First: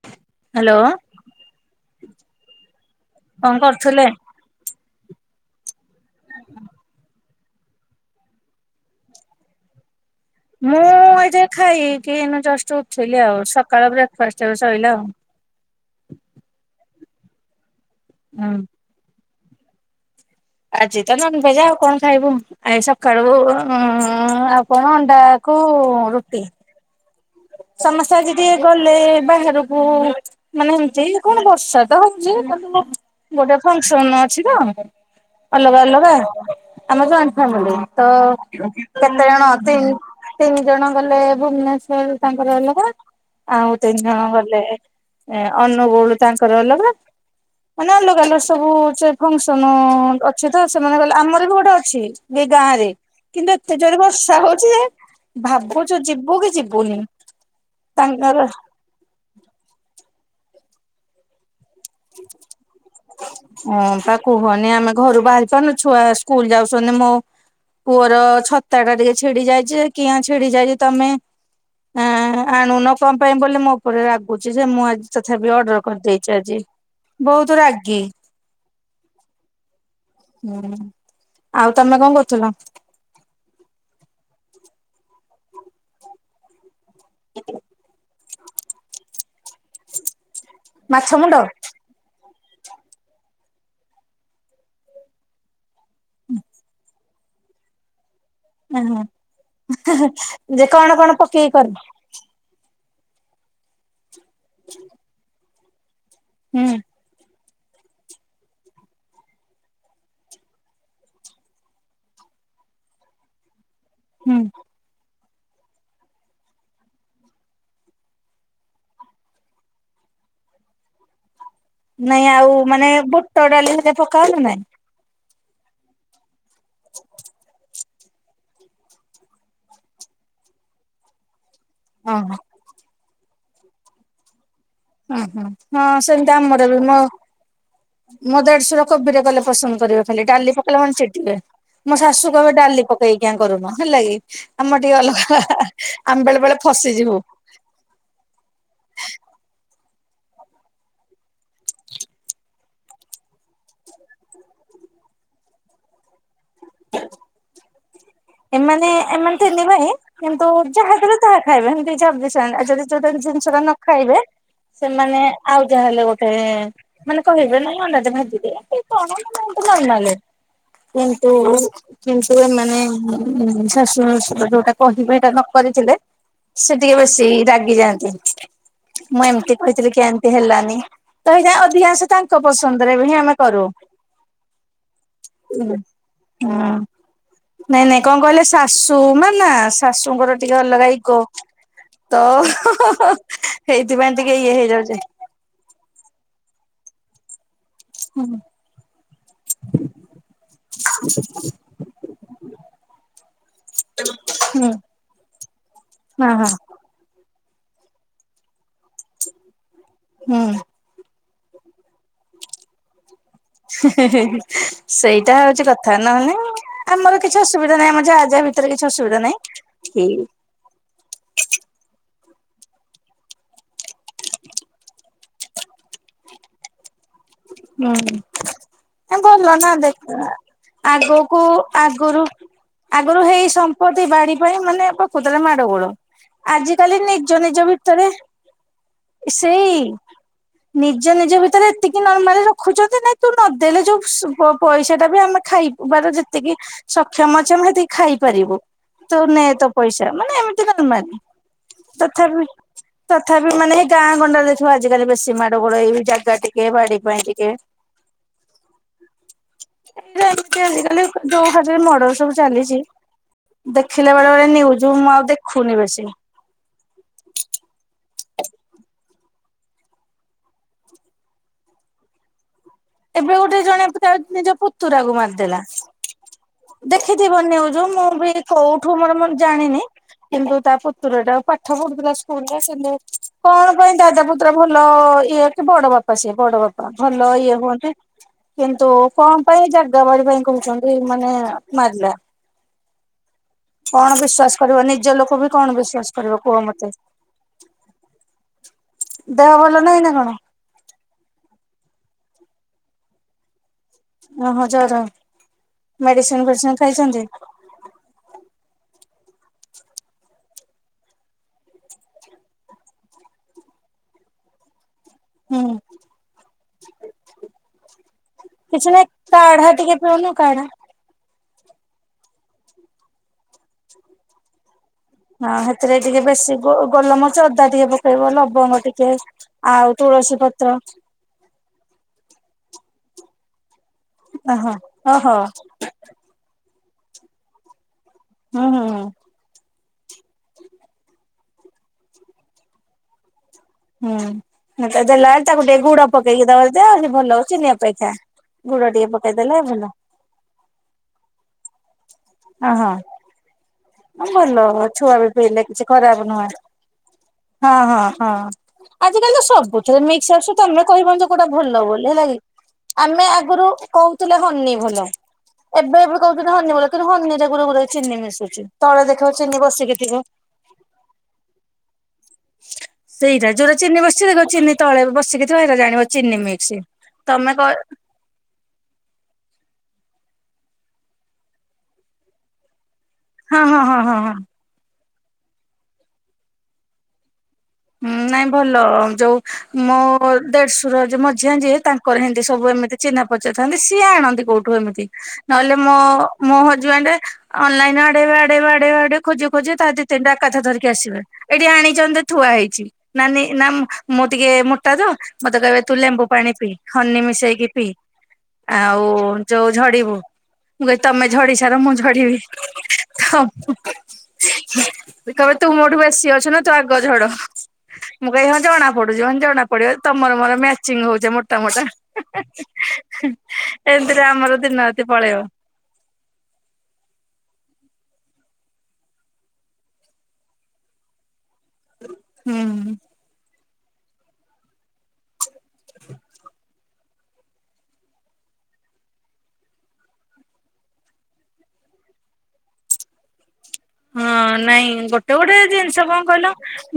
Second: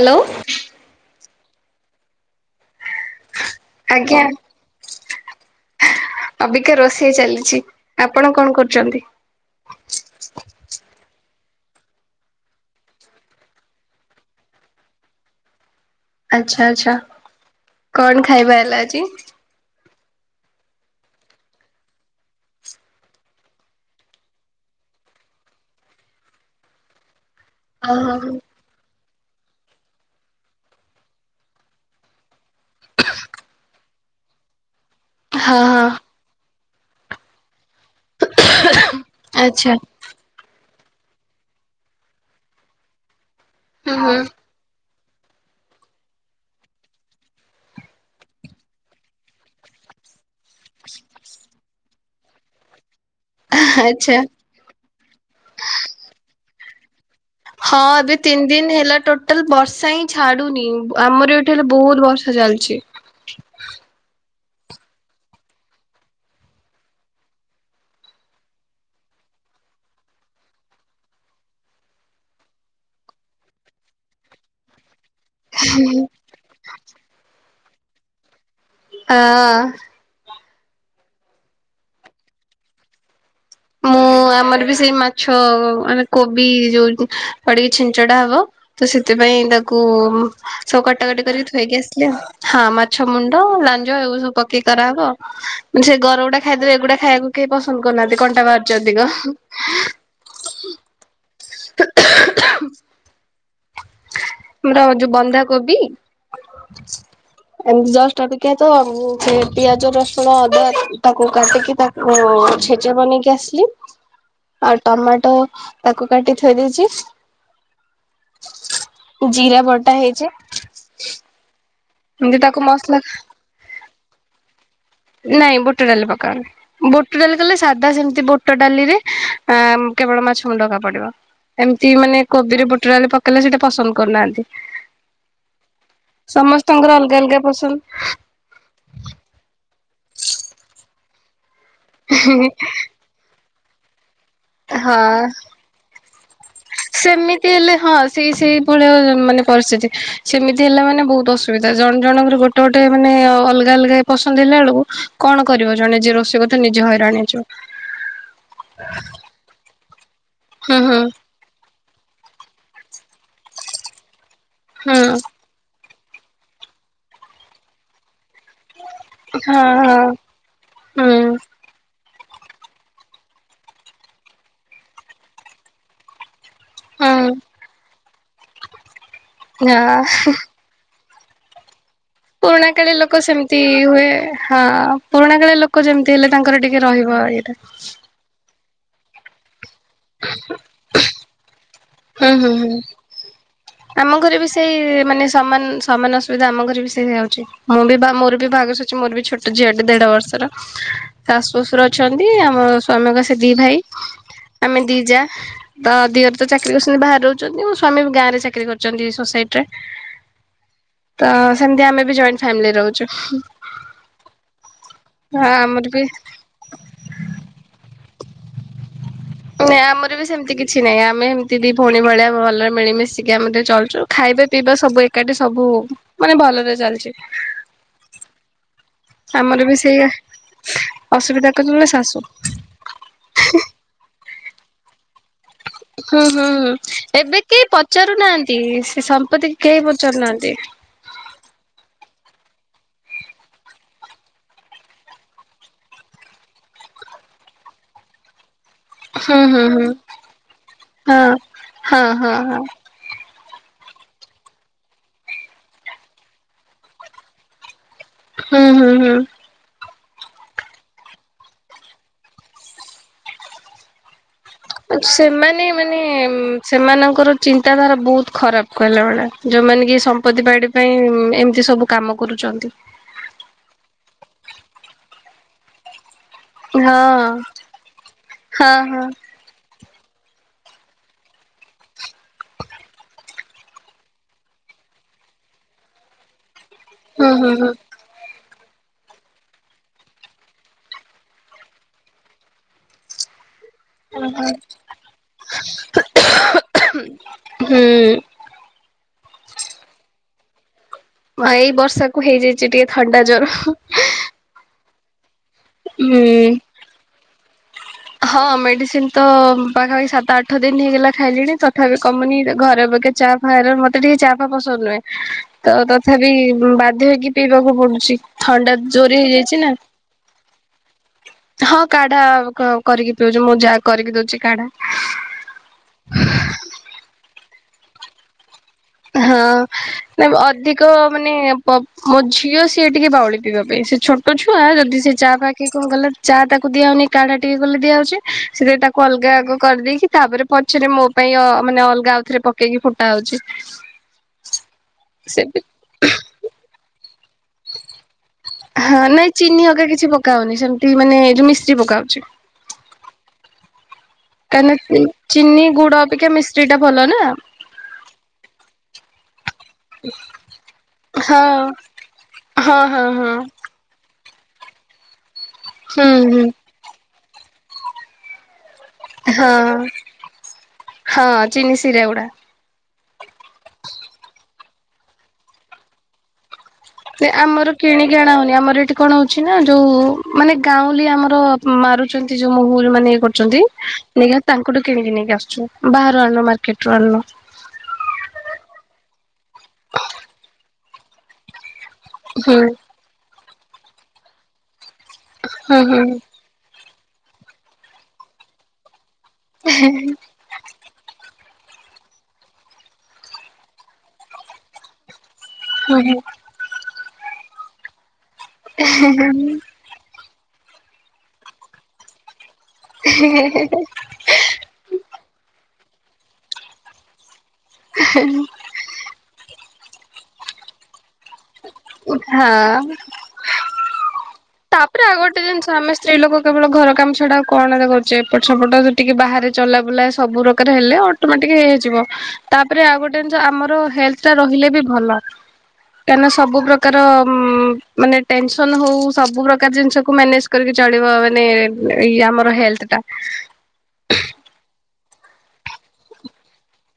Hello. Hello. କଣ କରୁ ଆଜ୍ଞା। ଅବିକା ରୋଷେଇ ଚାଲିଛି ଆପଣ କଣ କରୁଛନ୍ତି? ମୁଁ ଏଯାଏ ଖାଇକି ଜଷ୍ଟ ଉଠଲି ଆଉ। ସକାଳ ବ୍ରେକଫାଷ୍ଟ ସରିଲା ଆଉ। ଆଚ୍ଛା ଆଚ୍ଛା। କଣ ଖାଇବା ହୁଁ। ହେଲା ଆଜି? ଆଜି ତ ନନ୍‌ଭେଜ୍ ଆଉ କଣ ଖାଇବୁ? ଆଇ ସକାଳୁ ଆଉ କଣ ଅଣ୍ଡାକୁ ରୁଟି? ସମସ୍ତେ ଓହୋ ଆଜି ଟିକେ ଗଲେ ବାହାରକୁ ମାନେ ଏମତି କଣ ବର୍ଷା ତ ହଉଛି? ଗୋଟେ ଫଙ୍କ୍ ସନ୍‌ ଅଛି ତ ହଁ ଅଲଗା ହଁ ଅଲଗା। ଆମର ଯୋଉ [unintelligible] ତ କେତେ ଜଣ ଆଚ୍ଛା ଅଣନ୍ ତିନି ଜଣ ଗଲେ ଭୁବନେଶ୍ଵର ତାଙ୍କର ଅଲଗା ଆଉ ତିନି ଜଣ ଗଲେ ଏ ଅନୁଗୁଳୁ ତାଙ୍କର ଅଲଗା। ମାନେ ଅଲଗା ଅଲଗର ସବୁ ଫଙ୍କସନ। ଅଛ ତ ସେମାନେ କହିଲ ଆମର ବି ଗୋଟେ ଅଛି। ଏ ଗାଁ ରେ କିନ୍ତୁ ଏତେ ଜୋରେ ଆଚ୍ଛା। ବର୍ଷା ହଉଛି ଯେ। ଭାବୁଛୁ ଯିବୁ କି ଯିବୁନି। ହଁ ଏବେ ତାଙ୍କର ତିନି ଦିନ୍ ହେଲା ଟୋଟାଲ୍ ବର୍ଷା ହିଁ ଛାଡୁନି। ଆମର ହେଲେ ବହୁତ ବର୍ଷା ଚାଲିଛି। ହଁ ତା କୁହନି ଆମେ ଘରୁ ବାହାରି ପାରୁନୁ। ଛୁଆ ସ୍କୁଲ୍ ଯାଉଛନ୍ତି ମୋ ପୁଅର ଛତା ଟା ଟିକେ ଛିଡି ଯାଇଚି। କିଆଁ ଛିଡି ଯାଇଚି ତମେ ହାଁ ଆଣୁନ କଣ ପାଇଁ ବୋଲି ମୋ ଉପରେ ରାଗୁଛି ଯେ ମୁଁ ଆଜି ତଥାପି ଅର୍ଡର କରିଦେଇଛି ଆଜି। ବହୁତ ରାଗି। ଆଁ। ହୁଁ ଆଉ ତମେ କଣ କରୁଥିଲ? ମୁଁ ଆମର ବି ସେଇ ମାଛ ମାନେ କୋବି ଯୋଉ ପଡିକି ଛିଞ୍ଚଡ଼ା ହବ। ତ ସେଥିପାଇଁ ତାକୁ ସବୁ ମାଛ କଟାକଟି ମୁଣ୍ଡ କରିକି ଥୋଇକି ଆସିଲେ ଆଉ। ହଁ ମାଛ ମୁଣ୍ଡ ଲାଞ୍ଜ ଆଗୁ ସବୁ ପକେଇକି କରାହବ। ମାନେ ସେ ଗର ଗୁଡା ଖାଇଦେବେ ଏଗୁଡା ଖାଇବାକୁ କେହି ପସନ୍ଦ କରନାହାନ୍ତି କନ୍ ଏଁ ହେଁ ଯେ କଣ କଣ ପକେଇକି କର? ଆମର ଯୋଉ ବନ୍ଧାକୋବି। ହୁଁ। ଏମିତି ଜଷ୍ଟ ଟିକେତ ସେ ପିଆଜ ରସୁଣ ଅଦା ତାକୁ କାଟିକି ତାକୁ ଓ ଛେଚା ବନେଇକି ଆସିଲି। ହୁଁ ଆଉ ଟମାଟୋ ତାକୁ କାଟି ଥୋଇ ଦେଇଛି। ଜିରା ବଟା ହେଇଛି। ନାଇଁ ଏମିତି ଆଉ ତାକୁ ମାନେ ମସଲା ବୁଟ ଡାଲି ସେତେ ପକା ହବ ନା ନାଇଁ। ନାଇଁ ବୁଟ ଡାଲି ପକାଓନି ବୁଟ ଡାଲି କଲେ ସା ତ ସେମିତି ବୁଟ ଡାଲିରେ ଆ କେବଳ ମାଛ ମୁଣ୍ଡ ଆକା ପଡିବ। ଏମିତି ମାନେ ଓହୋ କୋବିରେ ବୁଟଡାଲି ପକେଇଲେ ସେଟା ପସନ୍ଦ କରୁନାହାନ୍ତି। ଓହୋ ହଁ ସେମିତି ଆମର ବି ସମସ୍ତଙ୍କର ମୋ ଅଲଗା ଅଲଗା ପସନ୍ଦ। ମୋ ଦେଢ଼ଶୁର କୋବିରେ କଲେ ପସନ୍ଦ କରିବେ ଖାଲି। ଡାଲି ପକେଇଲା ମାନେ ଚିଡିବେ। ମୋ ଶାଶୁ କହିବେ ଡାଲି ପକେ ସେ କିଆଁ କରୁନ ହେଲା କିି? ଆମର ଟିକେ ଅଲଗା ହାଁ ହାଁ ହାଁ ଆମେ ବେଳେ ବେଳେ ଫସିଯିବୁ ସେମି ହେଲେ ହଁ ସେଇ ସେଇଭଳିଆ ମାନେ ପରିସ୍ଥିତି ସେମିତି ହେଲେ ମାନେ ବୋହୁତ ଅସୁବିଧା ଜଣେ ଜଣଙ୍କର ଗୋଟେ ଗୋଟେ ଗୋଟେ ମାନେ ଅଲଗା ଅଲଗା ପସନ୍ଦ ହେଲା ବେଳକୁ କଣ କରିବ ଜଣେ ଯିଏ ରୋଷେଇ କରୁ ଏମାନେ ଏମାନେ ତିନି ଭାଇ କିନ୍ତୁ ହୁଁ ହୁଁ ଯାହାଦେଲେ ତାହା ଖାଇବେ ଏମିତିି ଯଦି ଯୋଉ ଜିନିଷଟା ନ ଖାଇବେ ହୁଁ ସେମାନେ ଆଉ ଯାହାହେଲେ ଗୋଟ ସେ ମାନେ କହିବେ ନାଇଁ ଅଣ୍ଡା ଭାଜିଦିଅ କ କଣ ମାନେ ହଁ ହଁ ନର୍ମାଲରେ। ହୁଁ କିନ୍ତୁ କିନ୍ତୁ ଏମାନେ ଶାଶୁ ଶଶୁର ଯୋଉଟା କହିବେ ହେଇଟା ନ କରିଥିଲେ ସେ ଟିକେ ବେସି ହୁଁ ରାଗି ଯାଆନ୍ତି ମୁଁ ଏମିତି କହିଥିଲି କିଆଁ ହଁ ଏମିତି ହେଲାନି? ରହିଯାଏ ଅଭିଆସଟା। ପୁରୁଣା କାଳିଆ ଲୋକ ସେମିତି ହୁଏ। ହାଁ ପୁରୁଣା କାଳିଆ ହୁଁ ଲୋକ ଯେମିତି ଯେମିତି ହେଲେ ତାଙ୍କର ଟିକେ ରହିବ ଏଇଟା। ନାଇଁ ନାଇଁ କଣ କହିଲେ ଶାଶୁ ମା ନା ଶାଶୁଙ୍କର ଟିକେ ଅଲଗା ଇଗୋ। ତ ହୁଁ ହୁଁ ହୁଁ ସେଇଥିପାଇଁ ଆମ ଟିକେ ଘରେ ବି ଇଏ ସେଇ ହେଇଯାଉଛି ମାନେ ସମାନ ସମାନ ବିଧା ଆମ ଘରେ ବି ସେଇଆହଉଛି ମୁଁ ବି ବା ହୁଁ ମୋର ବି ଭାଗ ସରିଛି, ମୋର ବି ଛୋଟ ଝିଅ ଟେ ଦେଢ଼ ବର୍ଷର। ଶାଶୁ ଶଶୁର ଅଛନ୍ତି ଆମ ସ୍ଵାମୀଙ୍କ ସେ ଦି ଭାଇ ଆମେ ଦିଜା। ତ ହଁ ଦିଅର ତ ହଁ। ଚାକିରି କରୁଛନ୍ତି ବାହାରେ ରହୁଛନ୍ତି, ମୋ ସ୍ଵାମୀ ଗାଁ ରେ ଚାକିରି କରିଛନ୍ତି ସୋସାଇଟିରେ। ହୁଁ। ତ ସେମତି ଆମେ ବି ଜଏଣ୍ଟ ଫାମିଲି ରହୁଛୁ। ହିଁ ହିଁ ହେଁ ହିଁ ସେଇଟା ହଁ ହଉଚି ଆମର କଥା ବି ନହନେ ଆମର କିଛି ଅସୁବିଧା ନାହିଁ ଆମ ଯା ଯା ଭିତରେ କିଛି ଅସୁବିଧା ନାହିଁ। ନାଇଁ ଆମର ବି ଠିକ ସେମିତି କି କିଛି ନାଇଁ ଆମେ ଏମିତିି ଦିଇ ଭଉଣୀ ଭଳିଆ ଭଲରେ ମିଳିମିଶିକି ଆମେ ଚଳଛୁ ଖାଇବା ପିଇବା ସବୁ ଏକାଠି ସବୁ ମାନେ ଭଲରେ ଚାଲିଚି। ହଁ। ତାଙ୍କ ଆମର ନନା ବି ସେଇଆ ଦେଖ ଆଗକୁ ଅସୁବିଧା କରୁଛନ୍ତି ଶାଶୁ। ଆଗରୁ ଆଗରୁ ହେଇ ସମ୍ପତ୍ତି ବାଡି ପାଇଁ ମାନେ ଏବେ ପ୍ରକୃତରେ ମାଡ ଗୋଳ। ହୁଁ ହୁଁ ଆଜିକାଲି ନିଜ ଏବେ ନିଜ କେହି ଭିତରେ ପଚାରୁନାହାନ୍ତି ସେ ସମ୍ପତ୍ତିକି କେହି ସେଇ ପଚାରୁନାହାନ୍ତି? ନିଜ ନିଜ ଭିତରେ ଏତିକି ନର୍ମାଲ ରଖୁଛନ୍ତି ନାଇଁ ତୁ ନଦେଲେ ଯୋଉ ସୁଧ ପଇସାଟା ବି ଆମେ ଖାଇବାର ଯେତିକି ସକ୍ଷମ ଅଛି ଆମେ ହେତିକି ଖାଇପାରିବୁ। ତୁ ହୁଁ ନେ ହୁଁ ତୋ ହୁଁ ପଇସା ମାନେ ଏମିତି ନର୍ମାଲି ହଁ। ହଁ ହଁ ତଥାପି ହଁ ତଥାପି ମାନେ ଗାଁ ଗଣ୍ଡାରେ ଦେଖିବ ଆଜିକାଲି ବେଶୀ ମାଡ ଗୋଳ ଏଇ ଜାଗା ଟିକେ ବାଡି ପାଇଁ ଟିକେ। ହୁଁ ହୁଁ ହୁଁ। ଏଇଟା ଏମିତି ଆଜିିକାଲି ଯୋଉ ଭାବରେ ମର୍ଡର ସବୁ ଚାଲିଛି ଦେଖିଲେ ବେଳେ ବେ ନ୍ୟୁଜ ମୁଁ ଆଉ ସେମାନେ ଦେଖୁନି ମାନେ ବେଶୀ। ସେମାନଙ୍କର ଚିନ୍ତାଧାରା ବହୁତ ଖରାପ କହିଲା ଭଳିଆ ଯୋଉମାନେ କି ସମ୍ପତ୍ତି ବାଡି ପାଇଁ ଏମିତି ସବୁ କାମ କରୁଛନ୍ତି। ଏବେ ଗୋଟେ ଜଣେ ତା ନିଜ ପୁତୁରାକୁ ମାରିଦେଲା। ହଁ ଦେଖିଥିବ ନିଉଜ ମୁଁ ବି ହଁ କୋଉଠୁ ହଁ ମୋର ଜାଣିନି। କିନ୍ତୁ ତା ପୁତୁରଟା ପାଠ ପଢୁଥିଲା ସ୍କୁଲରେ କିନ୍ତୁ କଣ ପାଇଁ ଦାଦା ପୁତୁରା ଭଲ ଇଏ କି ବଡ ବାପା ସିଏ ବଡ ବାପା ହୁଁ ଭଲ ହୁଁ ଇଏ ହୁଁ। ହୁଅନ୍ତି। କିନ୍ତୁ କଣ ପାଇଁ ଜାଗା ବାଡି ପାଇଁ କହୁଛନ୍ତି ମାନେ ମାରଲା। କଣ ବିଶ୍ଵାସ କରିବ ନିଜ ଲୋକ ବି କଣ ବିଶ୍ଵାସ କରିବ କୁହ ମତେ? ହୁଁ ଦେହ ଭଲ ନାହିଁ ନା କଣ? ହଁ ଏଇ ବର୍ଷାକୁ ହେଇଯାଇଛି ଟିକେ ଥଣ୍ଡା ଜର। ଓ ହ ଜର ହୁଁ। ମେଡିସିନ ଫେଡିସିନ ଖାଇଛନ୍ତି? ହଁ ମେଡିସିନ ତ ପାଖାପାଖି ସାତ ଆଠ ଦିନ ହେଇଗଲା ଖାଇଲିଣି ତଥାପି କମୁନି ଘର ପାଖେ ଚା ଫା ମତେ ଟିକେ ଚା ଫା ପସନ୍ଦ ନୁହେଁ। ହୁଁ। ତ ତଥାପି ବ ବାଧ୍ୟ ହେଇକି ପିଇବାକୁ ପଡୁଛି ଥଣ୍ଡା ଜୋରେ ହେଇଯାଇଛି ନା। ଉନୁ କାଢା ହଁ କାଢା କ କରିକି ପିଉଛି ମୋ ଯା କରିକି ଦଉଚି କାଢା। ହଁ ସେଥିରେ ଟିକେ ବେଶୀ ଗୋ ଗୋଲମରିଚ ଅଦା ଟିକେ ପକେଇବ ଲବଙ୍ଗ ଟିକେ ହଁ। ଆଉ ନା ତୁଳସୀ ପତ୍ର। ଅଧିକ ମାନେ ପବ୍ ମୋ ଝିଅ ସିଏ ଟିକେ ବାଉଳି ପିଇବା ପାଇଁ ସିଏ ଛୋଟ ଛୁଆ ଓହୋ ଯଦି ସିଏ ଓହୋ ଚାହା ଫାହା କି କଣ କଲେ ଚା ତାକୁ ଦିଆ ହଉନି କାଢା ଟିକେ କଲେ ଦିଆ ହଉଛି ହୁଁ ସିଏ ହୁଁ ତାକୁ ଅଲଗା ଆଗ କରିଦେଇକି ତାପରେ ପଛେରେ ମୋ ପାଇଁ ଅ ମାନେ ଅଲଗା ଆଉଥରେ ପକେଇକି ଫୁଟା ହଉଛି। ହୁଁ ଉଁ ତାକୁ ସେ ଦେଲାଆଳେ ତାକୁ ଟିକେ ଗୁଡ ପକେଇକି ଦବ ଯେ ସିଏ ଭଲ ହବ ଚିନି ଅପେକ୍ଷା। ଗୁଡ ହଁ ଟିକେ ନାଇଁ ପକେଇଦେଲେ ଚିନି ଭଲ ହକା କିଛି ପକା ହଉନି ସେମତି ମାନେ ଏ ଯୋଉ ମିଶ୍ରି ପକା ହଉଛି। ହଁ ହଁ। ନାଇଁ ଭଲ ହବ କାହିଁକିନା ଛୁଆ ବି ପିଇଲେ ଚିନି କିଛି ଗୁଡ ଖରାପ ଅପେକ୍ଷା ନୁହେଁ। ମିଶ୍ରି ଟା ଭଲ ନା ହଁ ହଁ ହଁ ଆଜିକାଲି ତ ସବୁ ଯୋଉ ମିକ୍ସ ଆସୁ ତମେ କହିବନି ଯେ କୋଉଟା ହଁ। ଭଲ ବୋଲି ହେଲା କି ହଁ ହଁ ଆମେ ହଁ ଆଗୁରୁ କହୁ ତିଲେ ହନି ଭଲ ଏବେ ହୁଁ ଏବେ ହୁଁ କହୁଥିନି ହନି ଭଲ କିନ୍ତୁ ହନିରେ ଗୁରେ ଗୁରେ ଚିନି ମିଶୁଚି। ତଳେ ଦେଖିବ ଚିନି ହଁ ବସିକି ଥିବ। ହଁ ଚିନି ସିରା ଗୁଡା। ସେଇଟା ଯୋଉରା ଚିନି ବସଚି [unintelligible] ଚିନି ତଳେ ବସିକି ଥିବ ସେଇଟା ଜାଣିବ ଚିନି ମିକ୍ସି। ନାଇଁ ଆମର କିଣି କି ଅଣା ହଉନି ଆମର ଏଠି କଣ ହଉଛି ନା ଯୋଉ ମାନେ ଗାଉଁଲି ଆମର ମାରୁଛନ୍ତି ଯୋଉ ମହୁଲ୍ ମାନେ ଗୋ ଛନ୍ତି ହଁ ହଁ ହଁ ହଁ ହଁ। ନେଇଘା ତାଙ୍କଠୁ କିଣିକି ନେଇକି ଆସୁଛୁ ବାହାରୁ ଆଣନୁ ମାର୍କେଟରୁ ଆଣନୁ। ହୁଁ ନାଇଁ ଭଲ ଯୋଉ ମୋ ଦେଢଶୁର ଯିଏ ମଝିଆଁ ଯିଏ ତାଙ୍କ୍ କର୍ ହେନ୍ତି ହୁଁ ସବୁ ଏମିତି ଚିହ୍ନା ପରିଚୟ ଥାଆନ୍ତି ସିଏ ଆଣନ୍ତି କୋଉଠୁ ଏମିତି ନହେଲେ ହୁଁ ମୋ ହୁଁ ମୋ ହଜବେଣ୍ଡେ ଅନଲାଇନ୍ ଆଡେଇବେ ଆଡେଇବେ ଆଡେଇବେ ଆଡେଇବେ ଖୋଜିବେ ଖୋଜିବେ ତା ଧିଏରୁ ତିନଟା କଥା ଧରିକି ଆସିବେ ଏଇଠି ଆଣିଛନ୍ତି ଯେ ଥୁଆ ହେଇଛି ନାନି ନାଁ ମୁଁ ଟିକେ ମୋଟା ଯେ ମତେ କହିବେ ତୁ ହୁଁ ଲେମ୍ବୁ ହୁଁ ପାଣି ପିଇ ହନି ମିଶେଇକି ପିଇ ଆଉ ଯୋଉ ଝଡିବୁ ମୁଁ କହିବି ତମେ ଝଡି ସାର ମୁଁ ଝଡିବି ଥମ୍ କହିବେ ତୁ ମୋ ଠୁ ବେଶୀ ଅଛୁ ନା ତୁ ଆଗ ଝଡ ମୁଁ କହିବି ହିଁ ଜଣା ପଡୁଚି ମାନେ ପଡିବ ଜଣା ପଡିବ ତମର ମୋର ମ୍ୟାଚିଂ ହଉଛେ ମୋଟା ମୋଟା ହେଁ ହେଁ ହଁ ହେଁ ହିଁ। ଏମିତିରେ ଆମର ଦିନ ରାତି ତାପରେ ଆଉ ପଳେଇବ ଗୋଟେ ଜିନିଷ ଆମେ ସ୍ତ୍ରୀ ଲୋକ କେବଳ ଘର କାମ ଛଡା ଆଉ କଣଟା କରୁଛେ ଏପଟ ସେପଟ ଯା ଟିକେ ବାହାରେ ଚଲା ବୁଲା ସବୁ ପ୍ରକାର ହେଲେ ତ ହଁ ଟିକେ ହେଇଯିବ ତାପରେ ହୁଁ। ଆଉ ଗୋଟେ ଜିନଷ ଆମର ହେଲଥଟା ରହିଲେ ବି ଭଲ। କାଇଁନା ସବୁ ପ୍ରକାର ଉଁ ମାନେ ଟେନସନ ହଉ ସବୁ ପ୍ରକାର ଜିନିଷକୁ ମ୍ୟାନେଜ କରିକି ଚଳିବ ମାନେ ଉ ଇଏ ଆମର ହେଲଥଟା। ହଁ ନାଇଁ ଗୋ ଟେ ଗୋଟେ ଜିନଷ କଁ କଇଲ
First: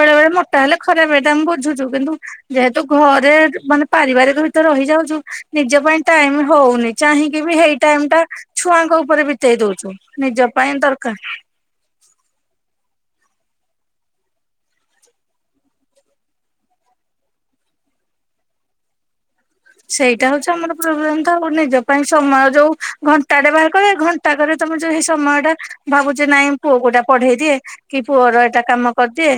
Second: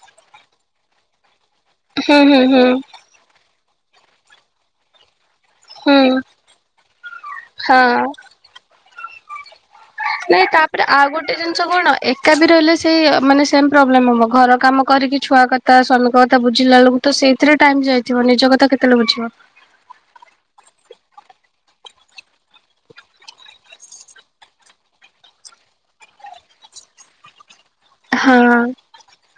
ବେଳେ ବେଳେ ମୋଟା ହେଲେ ଖରାପ ହେଇଟା ମୁଁ ବୁଝୁ ଚୁ କିନ୍ତୁ ହୁଁ ହୁଁ ହୁଁ ଯେହେତୁ ଘରେ ମାନେ ପାରିବାରିକ ଭିତେରେ ରହିଯାଉଚୁ ନିଜ ପାଇଁ ହୁଁ ଟାଇମି ହଉନି ଚାହିଁକି ବି ହେଇ ହଁ ଟାଇମଟା ଛୁଆଙ୍କ ଉପରେ ବି ତେଇ ଦଉଚୁ ନିଜ ପାଇଁ ଦରକାର ଛୁଆ କଣ ଏକା ବି ରହିଲେ ସେଇ ମାନେ ସେମ୍ ପ୍ରୋବ୍ଲେମ୍ ହବ ଘର କାମ କରିକି ଛୁଆ କ ତା ସ୍ୱାମୀଙ୍କ କଥା ବୁଝିଲା ବେଳୁକୁ ତ ସେଇଥିରେ ଟାଇମ୍ ଯାଇଥିବ ନିଜ କଥା କେତେବେଳେ ବୁଝିବ। ସେଇଟା ହଉଛି ଆମର ପ୍ରୋବ୍ଲେମ୍ ତ ଆଉ ନିଜ ପାଇଁ ସମୟ ଯୋଉ ଘଣ୍ଟାଟେ ବାହାର କରିବେ ହେଇ ଘନ୍ ଘଣ୍ଟାକରେ ତମେ ଯୋଉ ହେଇ ସମୟଟା ଭାବୁଛି ନାଇଁ ପୁଅକୁ ଏଇଟା ପଢେଇ ଦିଏ। କି ପୁଅର ଏଇଟା ହଁ କାମ କରିଦିଏ।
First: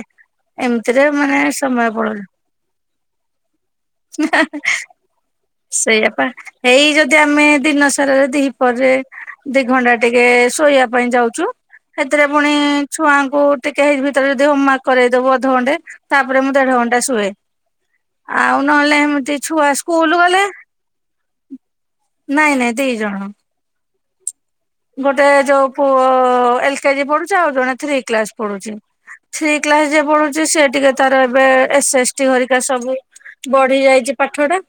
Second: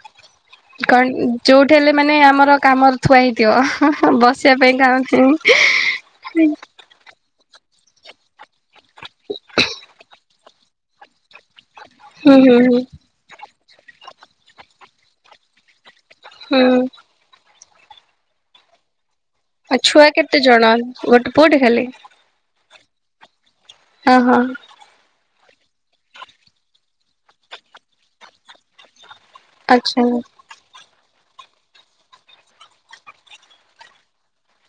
ଏମିତିରେ କଣ, ମାନେ ଯୋଉଠି ସମୟ ହେଲେ ମାନେ ପଳଉଛି ଆମର କାମର ଥୁଆ ହେଇଥିବ? ବସିବା ପାଇଁ କାହ କେଁ ସେଇଆପା। ହେଇ ଯଦି ଆମେ ଦିନସାରାରେ ଦିହି ପରେ ଦି ଘଣ୍ଟା ଟିକେ ଶୋଇବା ପାଇଁ ଯାଉଛୁ। ହେଥିରେ ହୁଁ ପୁଣି ହୁଁ ହୁଁ ଛୁଆଙ୍କୁ ଟିକେ ହେଇ ଭିତରେ ଯଦି, ହୋମୱାର୍କ କରେଇଦବୁ ଅଧଘଣ୍ଟେ। ତା'ପରେ ମୁଁ ଦେଢ ହୁଁ ଘଣ୍ଟା ଶୁଏ। ଆଉ ନହେଲେ ହେମିତି ଛୁଆ ଆଉ ଛୁଆ ସ୍କୁଲ କେତେ ଗଲେ ଜଣ? ଗୋଟେ ପୁଅଟେ ଖାଲି। ନାଇଁ ନାଇଁ ଦି ଜଣ। ହ, ହଁ। ଗୋଟେ ଯୋଉ ପୁଅ-ଅ ଏଲ୍ କେଜି ପଢୁଛି। ଆଉ ଜଣେ ଥ୍ରୀ କ୍ଲାସ୍ ପଢୁଛି। ଥ୍ରୀ କ୍ଲାସ୍ ଯେ ଆଚ୍ଛା ପଢୁଚି, ସିଏ ଟିକେ ତାର ଏବେ ଏସ୍ ଏସ୍ ଟି ହରିକା ସବୁ ବଢି ଯାଇଛି, ପାଠଟା।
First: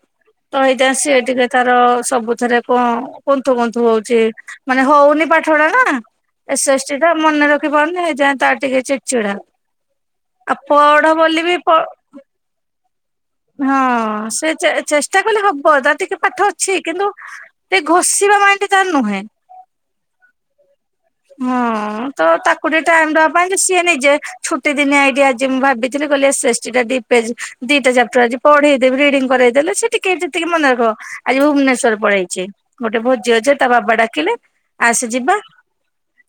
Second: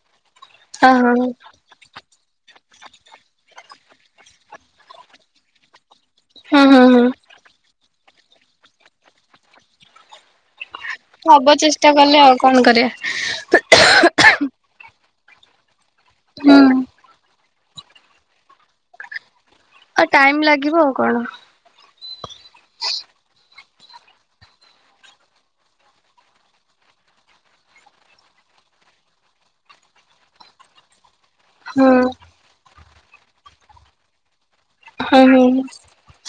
ତ ହେଇଟା ଅ ହଁ ସିଏ ଟିକେ ତାର ସବୁଥିରେ କଣ କୁନ୍ଥୁ କୁନ୍ଥୁ ହଉଛି। ମାନେ ହଉନି ପାଠଟା ନା, ହୁଁ ଏସ୍ ହୁଁ ଏସ୍ ଟି ହୁଁ ଟା ମନେ ରଖି ପାରୁନି। ହେ ଯାଏଁ ତାର ଟିକେ ଚିଡ୍ ଚିଡା। ଆଉ ପଢ ବୋଲି ହବ ବି ପ ଚେଷ୍ଟା କଲେ ଆଉ କଣ କରିବା। ହଁ, ସେ ଚେ-ଚେଷ୍ଟା କଲେ ହବ। ତା ଟିକେ ପାଠ ହୁଁ ଅଛି କିନ୍ତୁ ଏଇ ଘୋଷିବା ମାଇଣ୍ଡ ତାର ନୁହେଁ। ଆଉ, ଟାଇମ୍ ଲାଗିବ ଆଉ କଣ? ହୁଁ। ତ ତାକୁ ଟିକେ ଟାଇମ୍ ଦବା ପାଇଁ ଯେ, ସିଏ ନିଜେ ଛୁଟି ଦିନିଆ ଏଇଠି ଆଜି ମୁଁ ଭାବିଥିଲି, କହିଲି ଏସ୍ ଏସ୍ ଟି ଟା ଟି ପେଜ୍ ଦିଟା ଚାପ୍ଟର ଆଜି ପଢେଇ ଦେବି, ରିଡିଙ୍ଗ୍ କରେଇଦଲେ ସେ ଟିକେ ଯେତିକି ମନେ ରଖିବ। ଆଜି ହୁଁ ଭୁବନେଶ୍ଵର ପଳେଇଚି, ଗୋଟେ ଭୋଜି ଅଛି, ତା ବାବା ଡାକିଲେ ଆସେ ଯିବା। ହୁଁ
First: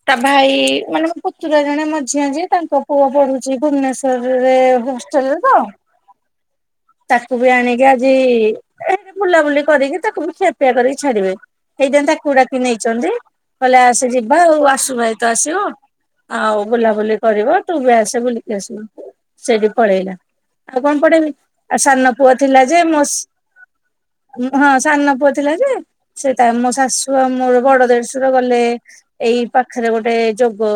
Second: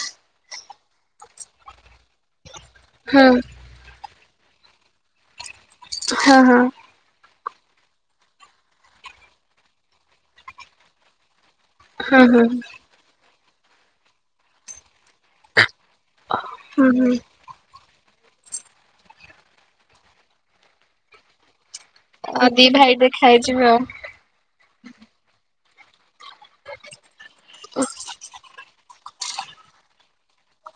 ତା ଭାଇ-ଇ ମାନେ ମୋ ପୁତୁରା ଜଣେ ମଝିଆଁ ଯିଏ ତାଙ୍କ ପୁଅ ହୁଁ ବହୁ ଯି ଭୁବନେଶ୍ୱରରେ ହଷ୍ଟେଲେରେତ ହଁ, ହଁ। ତାକୁ ବି ଆଣିକି ଆଜି-ଇ ଏ ବୁଲାବୁଲି କରିକି ତାକୁ ବି ଖିଆପିଆ କରିକି ଛାଡିବେ। ହେଇଥିଆଇଁ ହଁ ହୁଁ ହୁଁ ତାକୁଡାକି ନେଇଚନ୍ତି। କହିଲେ ଆସେ ଯିବ୍। ବା ଆଉ ଆସୁ ଭାଇ ତ ଆସିବ। ଆଉ, ହୁଁ ହୁଁ। ବୁଲାବୁଲି କରିବ ତୁ ବି ଆସ୍ ବୁଲିକି ଆସିବୁ। ସେଠି ପଳେଇଲା। ଆଉ କଣ ପଢେଇବି? ଆଉ ସାନ ପୁଅ ଆଉ ଥିଲା ଦି ଯେ, ଭାଇ ମୋ ଦେଖା ସ ହେଇଯିବେ ଆଉ। ହଁ, ସାନ ପୁଅ ଥିଲା ଯେ ସେ ତାର୍ ମୋ ଶାଶୁ ଆଉ, ମୋର ବଡ ଦେଢଶୁର ଗଲେ। ଏଇ ପାଖରେ ଗୋଟେ ଯୋଗ-ଅ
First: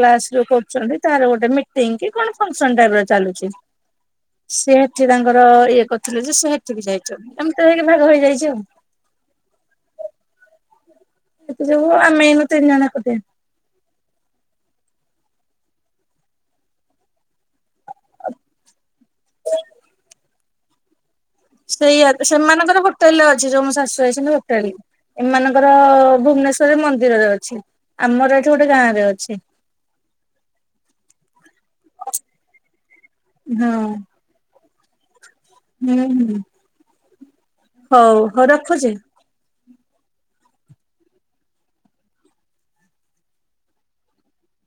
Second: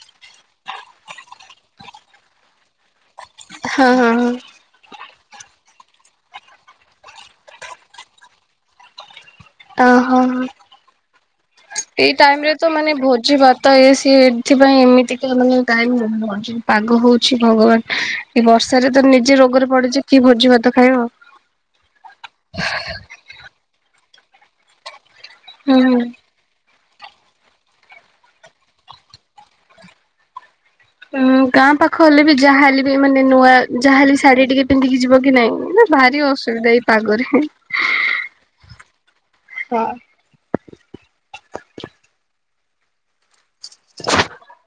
କ୍ଲାସ୍ ଯୋଉ କରୁଛନ୍ତି, ତାର ଗୋଟେ ମିଟ୍ ମିଟିଂ କି କଣ ଫଙ୍କ୍ସନ୍ ଟାଇପ୍ ର ଚାଲୁଛି। ହଁ। ହଁ ହଁ ସେ ହେଠି ତାଙ୍କର ଇଏ କରିଥିଲେ ଯେ, ସେ ହେଠି କି ଯାଇଛନ୍ତି। ଏମତି ହେଇକି ଭାଗ ହେଇଯାଇଛି ଆଉ। ଓହୋ ଏତେ ଯୋଗୁ ଏଇ ଆମେ ଟାଇମ୍ ଏଇନୁ ରେ ତିନି ତ ଜଣ ମାନେ ଏକୁଟିଆ ଭୋଜି ଭାତ୍ ତ, ଏ ସିଏ ଏଥିପାଇଁ ଏମିତିକା ମାନେ ଟାଇମ୍ ହ-ହଉଛି, ପାଗ ହଉଛି ଭଗବାନ। ଏ ବର୍ଷାରେ ତ ନିଜେ ରୋଗରେ ପଡିଛି, କି ଭୋଜି ଭାତ ଖାଇବ? ସେଇଆ, ସେମାନଙ୍କର ହୋଟେଲେ ଅଛି, ଯୋଉ ମୋ ଶାଶୁ ଆଇସନ୍ତି ହୋଟେଲ। ଏମାନଙ୍କର ହୁଁ ହୁଁ ଭୁବନେଶ୍ୱ ତ ମନ୍ଦିରରେ ଅଛି। ଆମର ଏଠି ଗୋଟେ ଗାଁ ରେ ଅଛି। ହୁଁ, ଗାଁ ପାଖ ହେଲେ ବି ଯାହେଲେ ବି, ମାନେ ନୂଆ ହଁ ଯାହେଲେ ଶାଢୀ ଟିକେ ପିନ୍ଧିକି ଯିବ କି ନାଇଁ! ନା ହୁଁ ଭାରି ହୁଁ ଅସୁବିଧା ଏଇ ପାଗରେ ହଉ ହଉ ରଖୁଛି। ହଁ। [inaudible]